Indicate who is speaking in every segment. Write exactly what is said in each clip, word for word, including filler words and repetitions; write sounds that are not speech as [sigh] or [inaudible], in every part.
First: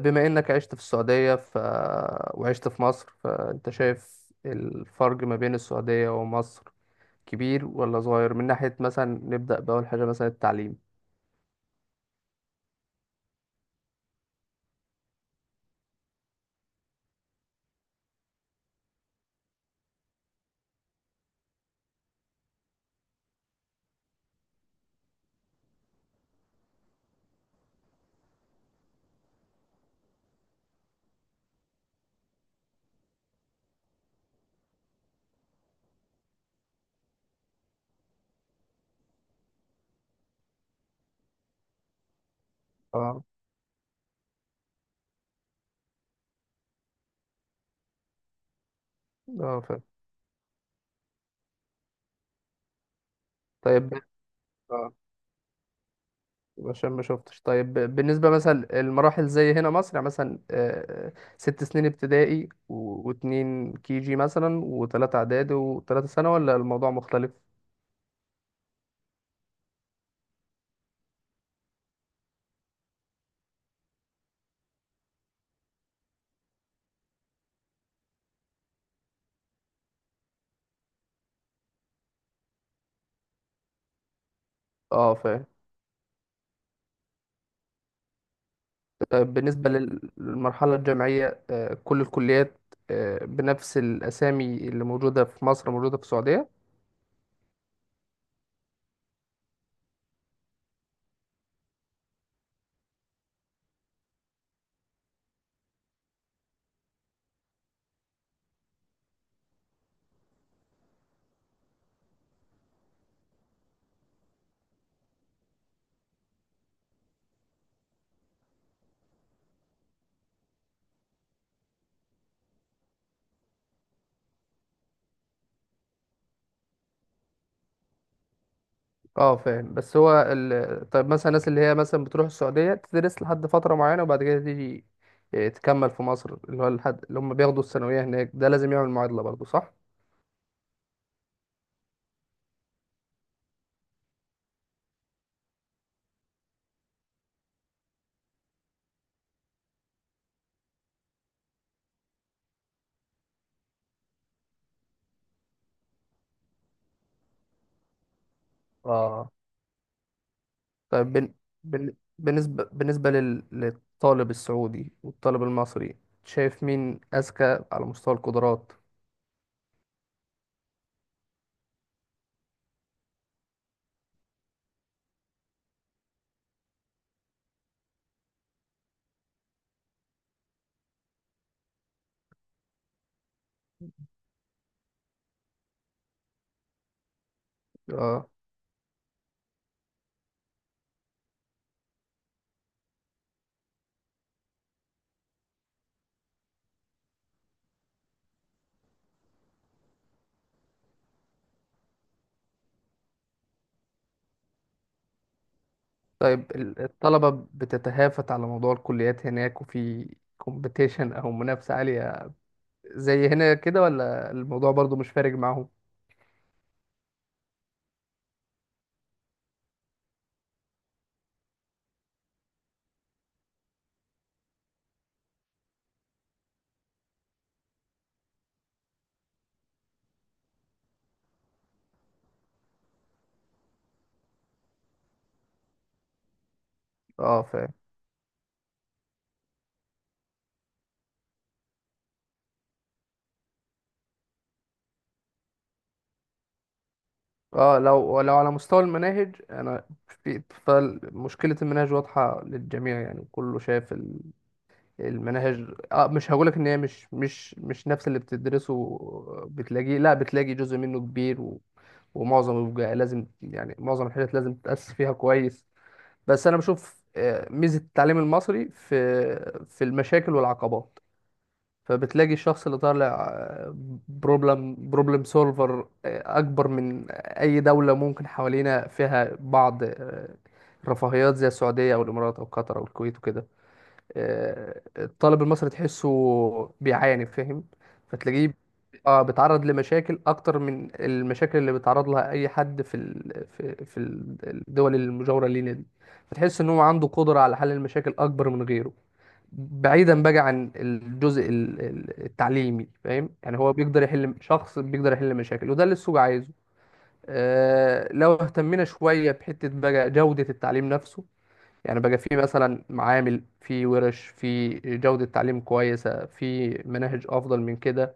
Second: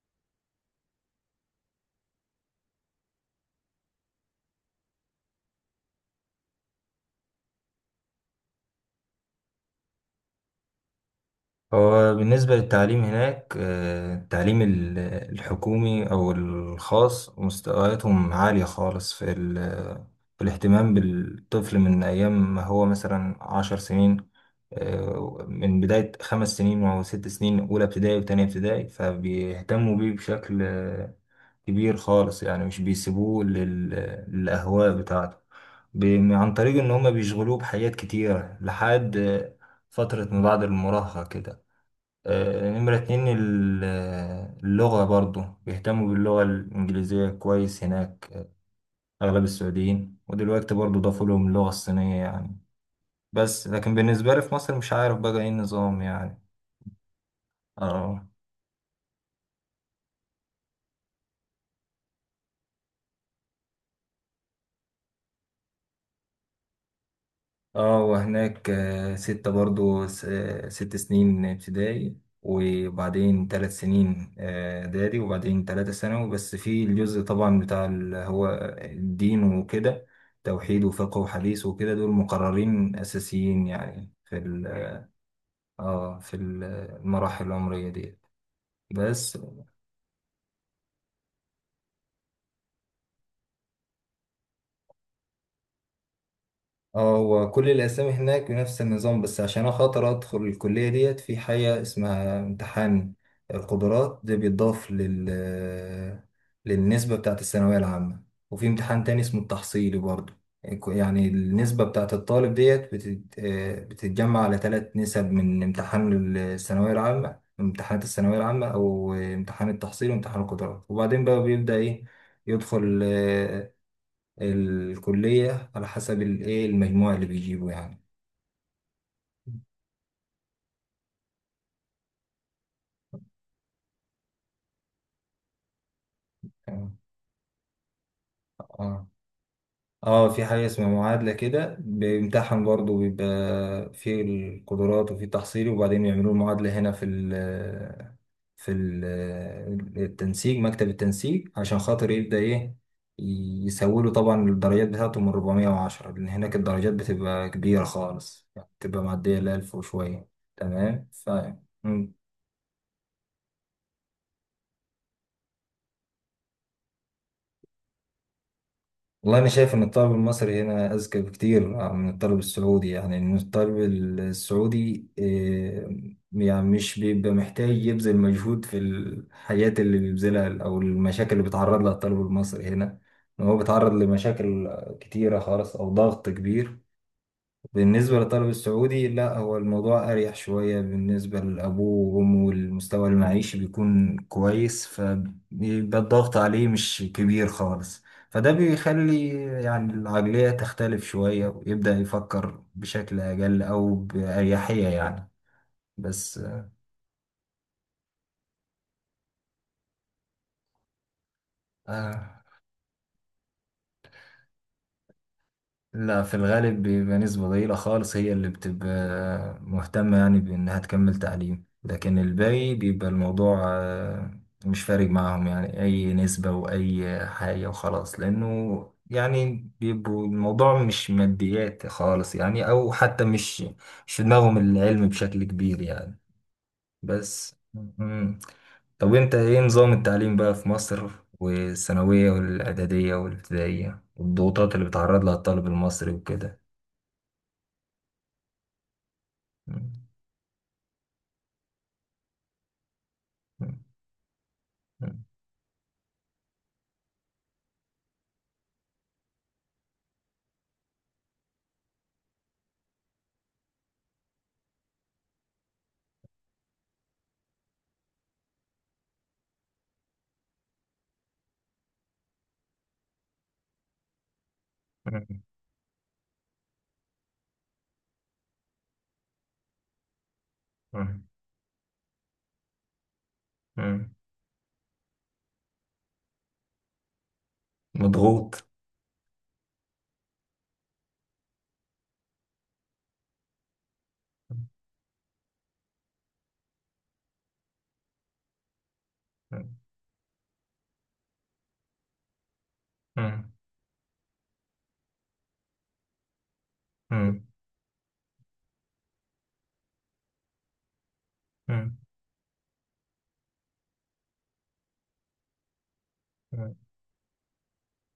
Speaker 1: بما انك عشت في السعودية ف... وعشت في مصر، فانت شايف الفرق ما بين السعودية ومصر كبير ولا صغير؟ من ناحية مثلا نبدأ بأول حاجة، مثلا التعليم.
Speaker 2: هو بالنسبة للتعليم هناك آه، التعليم ال- الحكومي أو الخاص مستوياتهم عالية خالص في ال- في الاهتمام بالطفل من أيام ما هو مثلا عشر سنين، آه، من بداية خمس سنين أو ست سنين، أولى ابتدائي وتانية ابتدائي، فبيهتموا بيه بشكل آه، كبير خالص، يعني مش بيسيبوه لل- للأهواء بتاعته، ب- عن طريق إن هما بيشغلوه بحاجات كتيرة لحد آه، فترة ما بعد المراهقة كده. آه، نمرة
Speaker 1: اه،
Speaker 2: اتنين، ال- آه، اللغة، برضو بيهتموا باللغة الإنجليزية كويس هناك. آه، أغلب
Speaker 1: اه، فاهم.
Speaker 2: السعوديين، ودلوقتي برضو ضافوا لهم اللغة الصينية يعني. بس
Speaker 1: طيب،
Speaker 2: لكن بالنسبة لي في مصر
Speaker 1: اه
Speaker 2: مش عارف بقى إيه النظام يعني.
Speaker 1: عشان ما شفتش. طيب ب-
Speaker 2: اه
Speaker 1: بالنسبة مثلا المراحل زي هنا مصر، يعني مثلا آه، ست سنين ابتدائي و- واتنين كي جي مثلا، وتلاتة إعدادي، وتلاتة سنة، ولا الموضوع مختلف؟
Speaker 2: اه، وهناك آه، ستة برضو س- آه، ست سنين ابتدائي، وبعدين ثلاث سنين آه، إعدادي، وبعدين ثلاثة ثانوي. بس في الجزء طبعا بتاع اللي هو الدين وكده: توحيد وفقه وحديث وكده، دول مقررين أساسيين يعني في ال-
Speaker 1: اه، فاهم.
Speaker 2: اه في ال- المراحل العمرية دي.
Speaker 1: طيب
Speaker 2: بس.
Speaker 1: بالنسبة لل- للمرحلة الجامعية، آه، كل الكليات آه، بنفس الأسامي اللي موجودة في مصر موجودة في السعودية؟
Speaker 2: اه، هو كل الأسامي هناك بنفس النظام، بس عشان أخاطر أدخل الكلية ديت في حاجة اسمها امتحان القدرات، ده بيتضاف لل للنسبة بتاعة الثانوية العامة، وفي امتحان تاني اسمه التحصيلي برضه. يعني يعني النسبة بتاعة الطالب ديت بتت... آه، بتتجمع على ثلاث نسب: من امتحان الثانوية العامة، امتحانات الثانوية العامة أو امتحان التحصيل وامتحان القدرات، وبعدين بقى بيبدأ إيه يدخل الكلية على حسب الايه، المجموع اللي بيجيبه يعني.
Speaker 1: اه، فاهم. بس هو ال... طيب مثلا الناس اللي هي مثلا بتروح السعودية تدرس لحد فترة معينة، وبعد كده تيجي آه، تكمل في مصر، اللي هو
Speaker 2: تمام.
Speaker 1: الحد اللي هم بياخدوا الثانوية هناك، ده لازم يعمل
Speaker 2: اه
Speaker 1: معادلة برضه، صح؟
Speaker 2: اه، في حاجة اسمها معادلة كده، بيمتحن برضه، بيبقى في القدرات وفي تحصيلي، وبعدين يعملوا المعادلة هنا في ال في ال التنسيق، مكتب التنسيق، عشان خاطر يبدأ ايه يسوله. طبعا الدرجات بتاعته من اربعمية وعشرة، لأن هناك الدرجات بتبقى كبيرة خالص، يعني بتبقى
Speaker 1: اه.
Speaker 2: معدية ال الألف وشوية. تمام
Speaker 1: طيب
Speaker 2: ف
Speaker 1: بن... بن... بالنسبة بالنسبة لل... للطالب السعودي والطالب المصري، شايف مين أذكى على مستوى القدرات؟
Speaker 2: والله أنا شايف إن الطالب المصري هنا أذكى بكتير من الطالب السعودي، يعني إن الطالب السعودي آه، يعني مش بيبقى محتاج يبذل مجهود في الحياة اللي بيبذلها، أو المشاكل اللي بيتعرض لها الطالب المصري هنا. إن هو بيتعرض لمشاكل كتيرة خالص أو ضغط كبير. بالنسبة
Speaker 1: اه.
Speaker 2: للطالب السعودي لا، هو الموضوع أريح شوية، بالنسبة لأبوه وأمه والمستوى المعيشي بيكون كويس، فبيبقى الضغط عليه مش كبير خالص. فده بيخلي يعني العقلية تختلف شوية، ويبدأ يفكر بشكل أقل أو بأريحية يعني. بس
Speaker 1: طيب ال- الطلبة بتتهافت على موضوع الكليات هناك، وفي كومبيتيشن أو منافسة عالية
Speaker 2: آه
Speaker 1: زي هنا كده، ولا الموضوع برضو مش فارق معاهم؟
Speaker 2: لا، في الغالب بيبقى نسبة ضئيلة خالص هي اللي بتبقى مهتمة يعني بإنها تكمل تعليم، لكن الباقي بيبقى الموضوع آه، مش فارق معاهم، يعني أي نسبة وأي حاجة وخلاص، لأنه يعني بيبقوا الموضوع مش ماديات خالص يعني، أو حتى مش مش في دماغهم العلم بشكل كبير يعني.
Speaker 1: اه،
Speaker 2: بس
Speaker 1: فاهم.
Speaker 2: مم. طب وانت ايه نظام التعليم بقى في مصر، والثانوية والإعدادية والابتدائية والضغوطات اللي بيتعرض لها الطالب المصري وكده؟
Speaker 1: اه، لو لو على مستوى المناهج، انا
Speaker 2: مم.
Speaker 1: في، فمشكلة المناهج واضحة للجميع، يعني كله
Speaker 2: مم.
Speaker 1: شايف ال-
Speaker 2: مم.
Speaker 1: المناهج. اه، مش هقولك ان هي مش مش مش نفس اللي بتدرسه، بتلاقيه، لا بتلاقي جزء منه كبير، و... ومعظم بيبقى لازم، يعني معظم الحاجات لازم تتأسس فيها كويس. بس انا بشوف آه، ميزه التعليم المصري في في المشاكل والعقبات، فبتلاقي الشخص اللي طالع بروبلم بروبلم
Speaker 2: مم.
Speaker 1: سولفر اكبر من اي دوله ممكن حوالينا، فيها بعض آه،
Speaker 2: مم.
Speaker 1: رفاهيات زي السعوديه او الامارات او قطر او الكويت وكده.
Speaker 2: مم.
Speaker 1: آه، الطالب المصري تحسه بيعاني، فاهم، فتلاقيه
Speaker 2: مضغوط.
Speaker 1: اه بيتعرض لمشاكل اكتر من المشاكل اللي بيتعرض لها اي حد في ال... في في الدول المجاوره لينا دي. فتحس ان هو عنده قدره على حل المشاكل اكبر من غيره،
Speaker 2: مم.
Speaker 1: بعيدا بقى عن الجزء ال- ال- التعليمي، فاهم.
Speaker 2: مم.
Speaker 1: يعني هو بيقدر يحل، شخص بيقدر يحل مشاكل، وده اللي السوق عايزه.
Speaker 2: مم.
Speaker 1: آه، لو اهتمينا شويه بحته بقى جوده التعليم نفسه، يعني بقى في مثلا معامل، في ورش، في جودة تعليم كويسة، في
Speaker 2: مم.
Speaker 1: مناهج أفضل من كده،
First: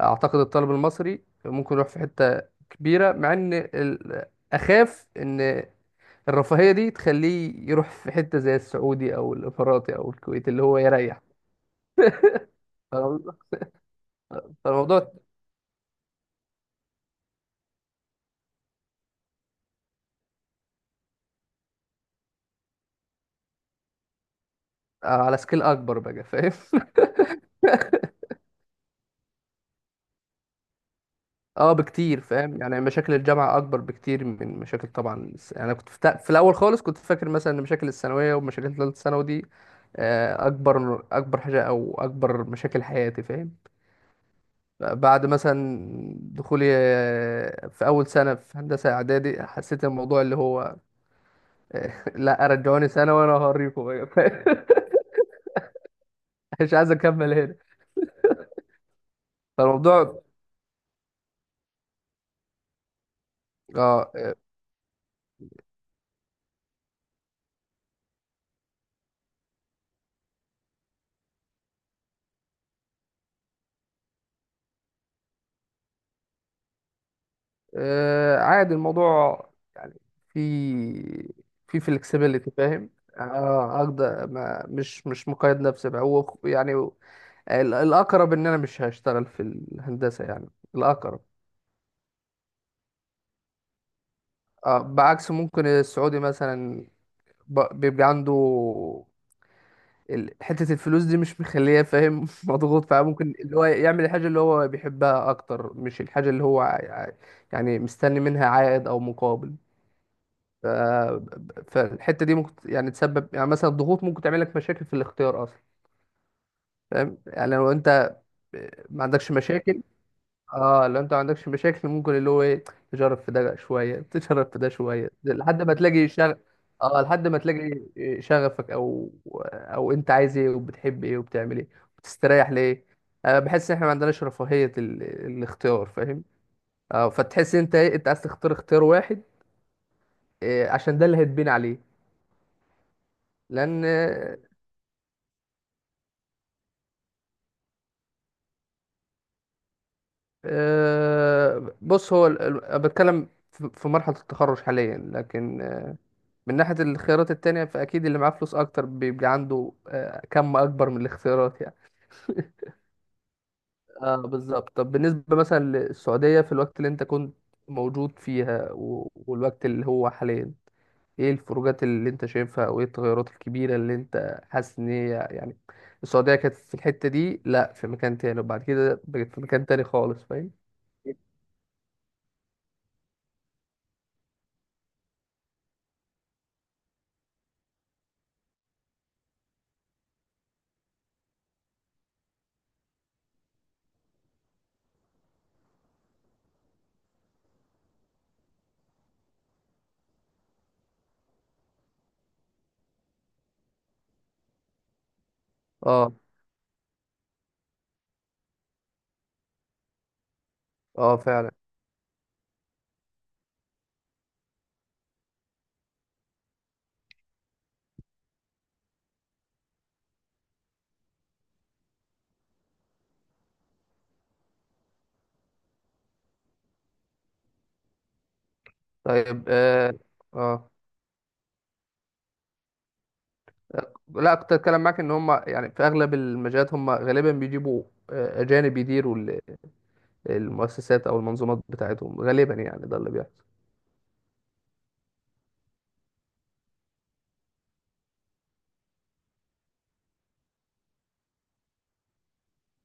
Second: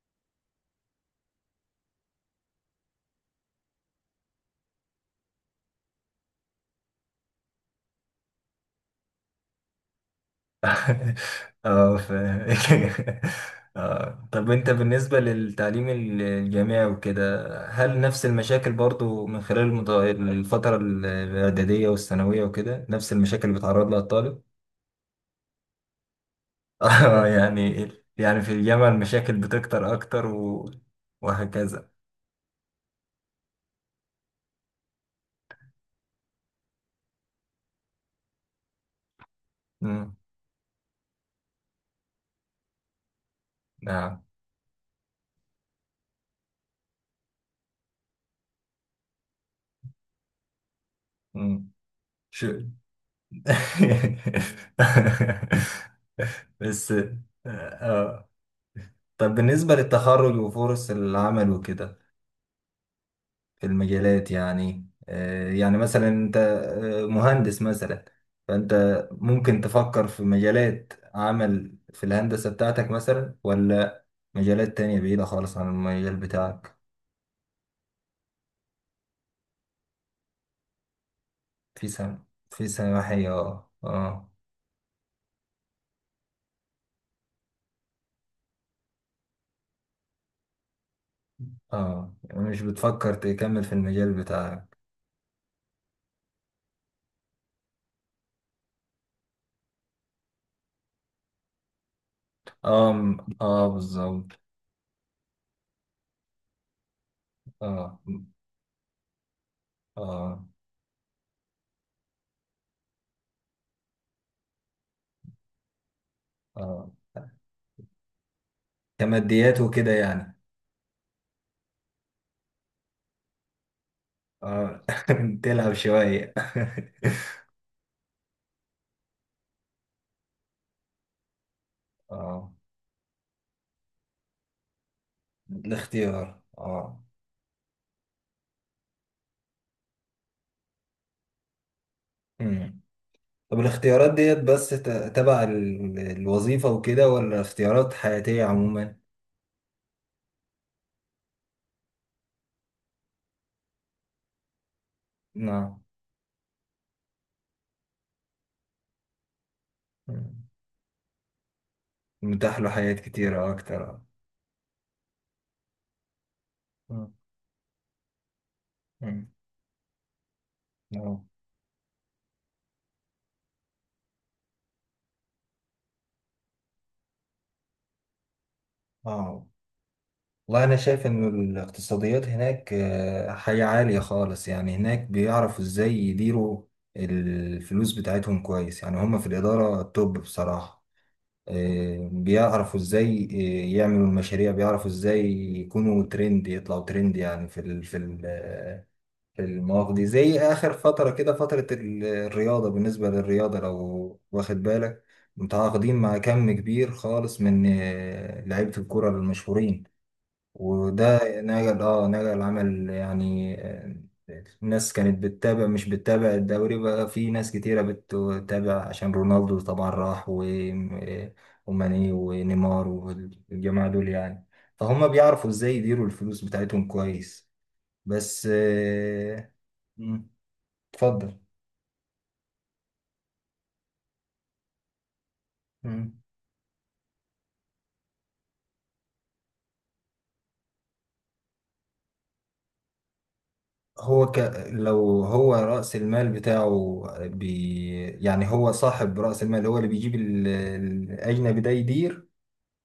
Speaker 1: أعتقد الطالب المصري ممكن يروح في حتة كبيرة. مع إن ال- أخاف إن الرفاهية دي تخليه يروح في حتة زي السعودي أو الإماراتي أو الكويت اللي هو
Speaker 2: [laughs]
Speaker 1: يريح.
Speaker 2: اه ف... [laughs]
Speaker 1: فالموضوع
Speaker 2: اه، طب انت
Speaker 1: فالموضوع
Speaker 2: بالنسبة للتعليم ال- الجامعي وكده، هل نفس المشاكل برضو من خلال المت- الفترة ال- الإعدادية والثانوية وكده، نفس المشاكل اللي بيتعرض لها الطالب؟
Speaker 1: على سكيل أكبر بقى، فاهم.
Speaker 2: [laughs] اه يعني، يعني في الجامعة المشاكل بتكتر أكتر و...
Speaker 1: اه،
Speaker 2: وهكذا.
Speaker 1: بكتير، فاهم. يعني مشاكل الجامعة أكبر بكتير من مشاكل، طبعا الس- يعني أنا كنت في, تا- في الأول خالص كنت فاكر مثلا إن مشاكل الثانوية ومشاكل تالتة ثانوي دي
Speaker 2: مم.
Speaker 1: آه، أكبر أكبر حاجة، أو أكبر مشاكل حياتي، فاهم.
Speaker 2: نعم.
Speaker 1: بعد مثلا دخولي آه، في أول سنة في هندسة إعدادي، حسيت الموضوع اللي هو
Speaker 2: مم.
Speaker 1: آه، [laughs]
Speaker 2: شو.
Speaker 1: لا رجعوني سنة وأنا هوريكم بقى، فاهم؟
Speaker 2: [laughs]
Speaker 1: [laughs] مش عايز
Speaker 2: بس.
Speaker 1: أكمل هنا.
Speaker 2: اه، طب بالنسبة
Speaker 1: فالموضوع.
Speaker 2: للتخرج وفرص العمل وكده،
Speaker 1: اه
Speaker 2: المجالات
Speaker 1: آه،
Speaker 2: يعني، آه، يعني مثلا انت آه، مهندس مثلا، فانت ممكن تفكر في مجالات عمل في الهندسة بتاعتك مثلا، ولا مجالات تانية بعيدة خالص عن المجال بتاعك؟
Speaker 1: آه، عادي الموضوع، في في
Speaker 2: في سم
Speaker 1: flexibility،
Speaker 2: في
Speaker 1: فاهم.
Speaker 2: سماحية، اه
Speaker 1: اه اقدر،
Speaker 2: اه.
Speaker 1: ما مش مش مقيد نفسي بقى، هو يعني ال- الاقرب ان انا مش هشتغل في الهندسه يعني، الاقرب.
Speaker 2: اه، يعني مش بتفكر تكمل في المجال بتاعك.
Speaker 1: آه، بعكس ممكن السعودي مثلا ب- بيبقى عنده ال- حته الفلوس دي مش مخليه، فاهم، [laughs] مضغوط،
Speaker 2: اه م-
Speaker 1: فممكن اللي هو
Speaker 2: اه
Speaker 1: يعمل الحاجه
Speaker 2: بالظبط.
Speaker 1: اللي هو بيحبها اكتر، مش الحاجه اللي هو ع- ع- يعني
Speaker 2: اه
Speaker 1: مستني منها عائد او مقابل.
Speaker 2: اه
Speaker 1: ف- فالحته دي ممكن يعني تسبب، يعني مثلا الضغوط ممكن تعمل لك مشاكل في الاختيار اصلا،
Speaker 2: اه،
Speaker 1: فاهم. يعني لو انت ما عندكش
Speaker 2: كماديات
Speaker 1: مشاكل،
Speaker 2: وكده يعني.
Speaker 1: اه، لو انت ما عندكش مشاكل ممكن اللي هو ايه، تجرب في ده شويه [laughs] تجرب في ده
Speaker 2: اه.
Speaker 1: شويه
Speaker 2: [laughs]
Speaker 1: لحد
Speaker 2: تلعب
Speaker 1: ما تلاقي
Speaker 2: شوية.
Speaker 1: شغف. اه، لحد ما تلاقي شغفك، او او انت عايز ايه، وبتحب ايه، وبتعمل ايه،
Speaker 2: [laughs]
Speaker 1: وبتستريح
Speaker 2: اه،
Speaker 1: ليه. انا بحس ان احنا ما عندناش رفاهيه ال... الاختيار، فاهم.
Speaker 2: الاختيار اه.
Speaker 1: اه، فتحس انت ايه، انت عايز تختار اختيار واحد، آه، عشان ده اللي هتبين عليه،
Speaker 2: مم. طب
Speaker 1: لان.
Speaker 2: الاختيارات ديت بس ت- تبع ال- الوظيفة وكده، ولا اختيارات حياتية عموما؟
Speaker 1: آه، بص، هو ال- ال- أنا بتكلم في في مرحلة التخرج حاليا، لكن
Speaker 2: نعم.
Speaker 1: آه، من ناحية الاختيارات التانية، فأكيد اللي معاه فلوس أكتر بيبقى عنده آه،
Speaker 2: مم.
Speaker 1: كم أكبر من الاختيارات، يعني.
Speaker 2: متاح له حاجات كتيرة أكتر، اه.
Speaker 1: اه، بالظبط. طب بالنسبة مثلا للسعودية، في الوقت اللي أنت
Speaker 2: مم.
Speaker 1: كنت موجود فيها و-
Speaker 2: مم.
Speaker 1: والوقت اللي هو حاليا،
Speaker 2: اه.
Speaker 1: إيه الفروقات اللي أنت شايفها، وإيه التغيرات الكبيرة اللي أنت حاسس إن هي، يعني السعودية كانت في الحتة دي، لأ في مكان تاني، وبعد كده بقت في
Speaker 2: آه.
Speaker 1: مكان تاني خالص، فاهم؟
Speaker 2: والله أنا شايف إن الاقتصاديات هناك آه، حاجة عالية خالص، يعني هناك بيعرفوا إزاي يديروا الفلوس بتاعتهم كويس يعني. هما في الإدارة توب بصراحة. آه، بيعرفوا ازاي آه، يعملوا المشاريع، بيعرفوا ازاي يكونوا ترند، يطلعوا ترند، يعني في ال في ال آه، في المواقف دي، زي اخر فترة كده، فترة ال- الرياضة. بالنسبة للرياضة لو واخد بالك، متعاقدين
Speaker 1: اه،
Speaker 2: مع كم كبير خالص من آه، لعيبة الكرة المشهورين. وده
Speaker 1: اه، فعلا.
Speaker 2: نجل اه نجل عمل، يعني آه، الناس كانت بتتابع، مش بتتابع الدوري بقى، في ناس كتيرة بتتابع عشان رونالدو طبعا راح و- آه، وماني ونيمار والجماعة دول يعني. فهم بيعرفوا ازاي يديروا الفلوس بتاعتهم كويس. بس
Speaker 1: طيب.
Speaker 2: آه،
Speaker 1: اه،
Speaker 2: مم،
Speaker 1: اه،
Speaker 2: اتفضل.
Speaker 1: لا، كنت اتكلم معاك ان هم يعني في اغلب
Speaker 2: مم.
Speaker 1: المجالات هم غالبا بيجيبوا آه، اجانب يديروا ال- المؤسسات او المنظومات بتاعتهم، غالبا يعني ده اللي بيحصل.
Speaker 2: هو ك... لو هو رأس المال بتاعه بي... يعني هو صاحب رأس المال، هو اللي بيجيب ال- الأجنبي ده يدير.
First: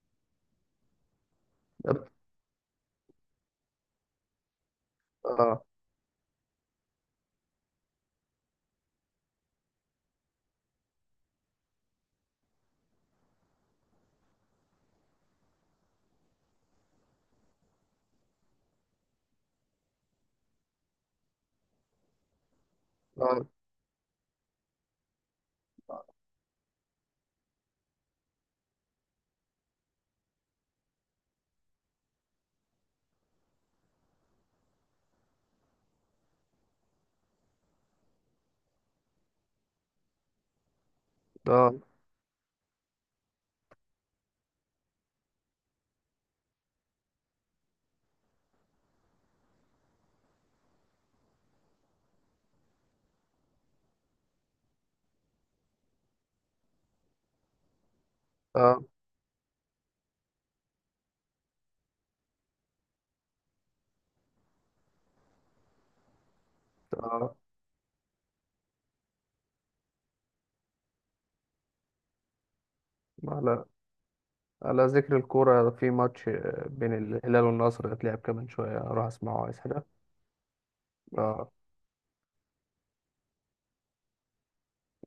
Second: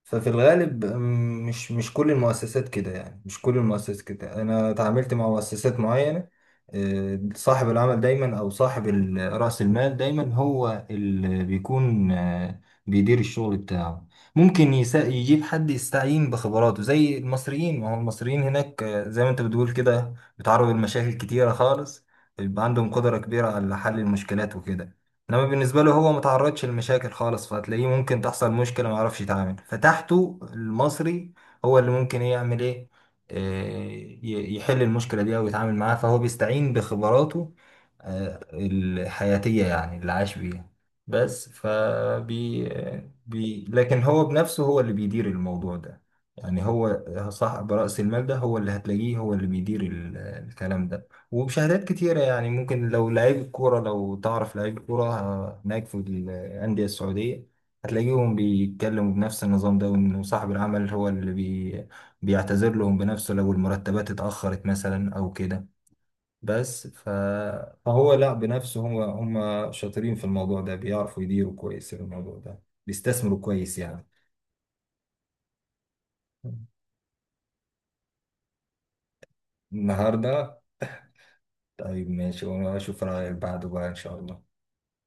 Speaker 2: ففي الغالب م- مش مش
Speaker 1: طب-
Speaker 2: كل المؤسسات كده، يعني مش كل المؤسسات كده، انا تعاملت مع
Speaker 1: اه،
Speaker 2: مؤسسات معينة. آه، صاحب العمل دايما، او صاحب ال- رأس المال دايما، هو اللي بيكون آه، بيدير الشغل بتاعه. ممكن يسا- يجيب حد يستعين بخبراته زي المصريين، ما هو المصريين هناك آه، زي ما انت بتقول كده بيتعرضوا لمشاكل كتيرة خالص، بيبقى عندهم قدرة
Speaker 1: اه،
Speaker 2: كبيرة على حل المشكلات وكده. انما بالنسبه له، هو متعرضش لمشاكل خالص، فهتلاقيه ممكن تحصل مشكله ما يعرفش يتعامل، فتحته المصري هو اللي ممكن إيه يعمل ايه، إيه، ي- يحل المشكله دي او يتعامل معاها. فهو بيستعين بخبراته آه، الحياتيه يعني، اللي عاش بيها. بس
Speaker 1: اه،
Speaker 2: فبي بي لكن هو بنفسه هو اللي بيدير الموضوع ده، يعني هو صاحب رأس المال ده هو اللي هتلاقيه هو اللي بيدير ال- الكلام ده. وبشهادات كتيرة، يعني ممكن لو لعيب الكورة، لو تعرف لعيب الكورة ه- هناك في الأندية السعودية هتلاقيهم
Speaker 1: اه،
Speaker 2: بيتكلموا بنفس النظام ده، وإنه صاحب العمل هو اللي بي بيعتذر لهم بنفسه لو المرتبات اتأخرت مثلا أو كده. بس ف...
Speaker 1: اه،
Speaker 2: فهو لا بنفسه، هو هم شاطرين في الموضوع ده، بيعرفوا يديروا كويس الموضوع ده، بيستثمروا
Speaker 1: على
Speaker 2: كويس يعني.
Speaker 1: على ذكر الكورة، في ماتش آه، بين الهلال والنصر هيتلعب كمان شوية، اروح اسمعه، عايز حاجة.
Speaker 2: النهاردة.
Speaker 1: اه،
Speaker 2: طيب ماشي، وأنا أشوف رأيك بعده بقى إن شاء الله.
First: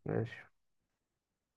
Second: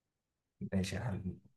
Speaker 1: ماشي.
Speaker 2: ماشي يا حبيبي.